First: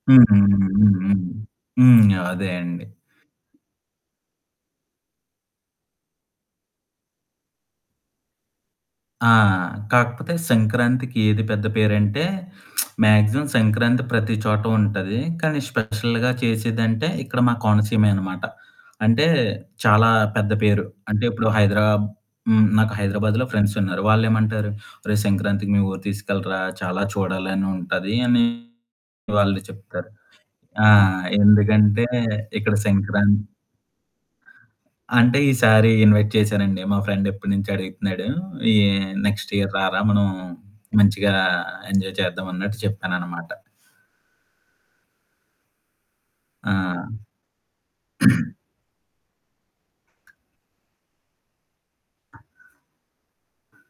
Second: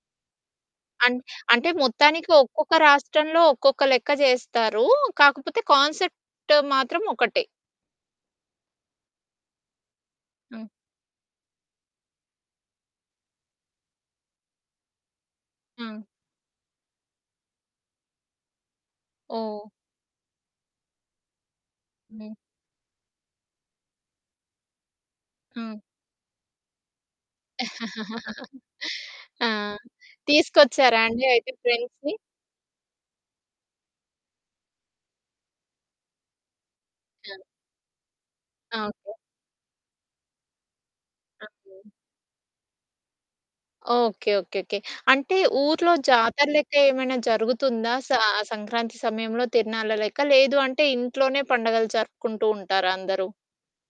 హ్మ్. హ్మ్. హ్మ్. అం హ్మ్. అంటే హ్మ్. హ్మ్. మొత్తానికి అదే ఒక్కొక్క అండి. రాష్ట్రంలో, ఒక్కొక్క లెక్క జేస్తారు. కాకపోతే కాన్సెప్ట్ మాత్రం ఒకటే. ఆ! కాకపోతే హ్మ్. సంక్రాంతికి ఏది పెద్ద పేరంటే, మ్యాక్సిమం సంక్రాంతి ప్రతి చోట ఉంటది. కానీ హ్మ్. స్పెషల్‌గా చేసేదంటే, ఇక్కడ మా కోనసీమె అనమాట. అంటే ఓహ్! చాలా పెద్ద పేరు. అంటే ఇప్పుడు హైదరా హ్మ్. హ్మ్, నాకు హైదరాబాద్‌లో ఫ్రెండ్సున్నారు. వాళ్ళేమంటారు, "ఒరే సంక్రాంతికి మీ హ్మ్. ఊరు తీసుకెళ్ళరా, చాలా చూడాలని ఉంటది" అని ఆ! వాళ్ళు చెప్తారు. ఆ! తీసుకొచ్చారా అండి అయితే ఎందుకంటే ఫ్రెండ్స్‌ని? ఇక్కడ సంక్రాం అంటే ఈసారి ఇన్‌వైట్ చేశానండి. మా ఫ్రెండ్ ఆ! ఎప్పటినుంచో అడుగుతున్నాడు. ఈ ఆ! ఓకే. నెక్స్ట్ ఇయర్ రారా మనం మంచిగా అవును. ఎంజాయ్ చేద్దాం అన్నట్టు చెప్పానన్నమాట. ఓకే. ఓకే. ఓకే. ఓకే. అంటే ఊర్లో జాతర లెక్క ఆ! ఏమైనా జరుగుతుందా? స ఆ సంక్రాంతి సమయంలో తిరునాళ్ళ లెక్క? లేదు అంటే, ఇంట్లోనే పండగలు జరుపుకుంటూంటారా అందరూ?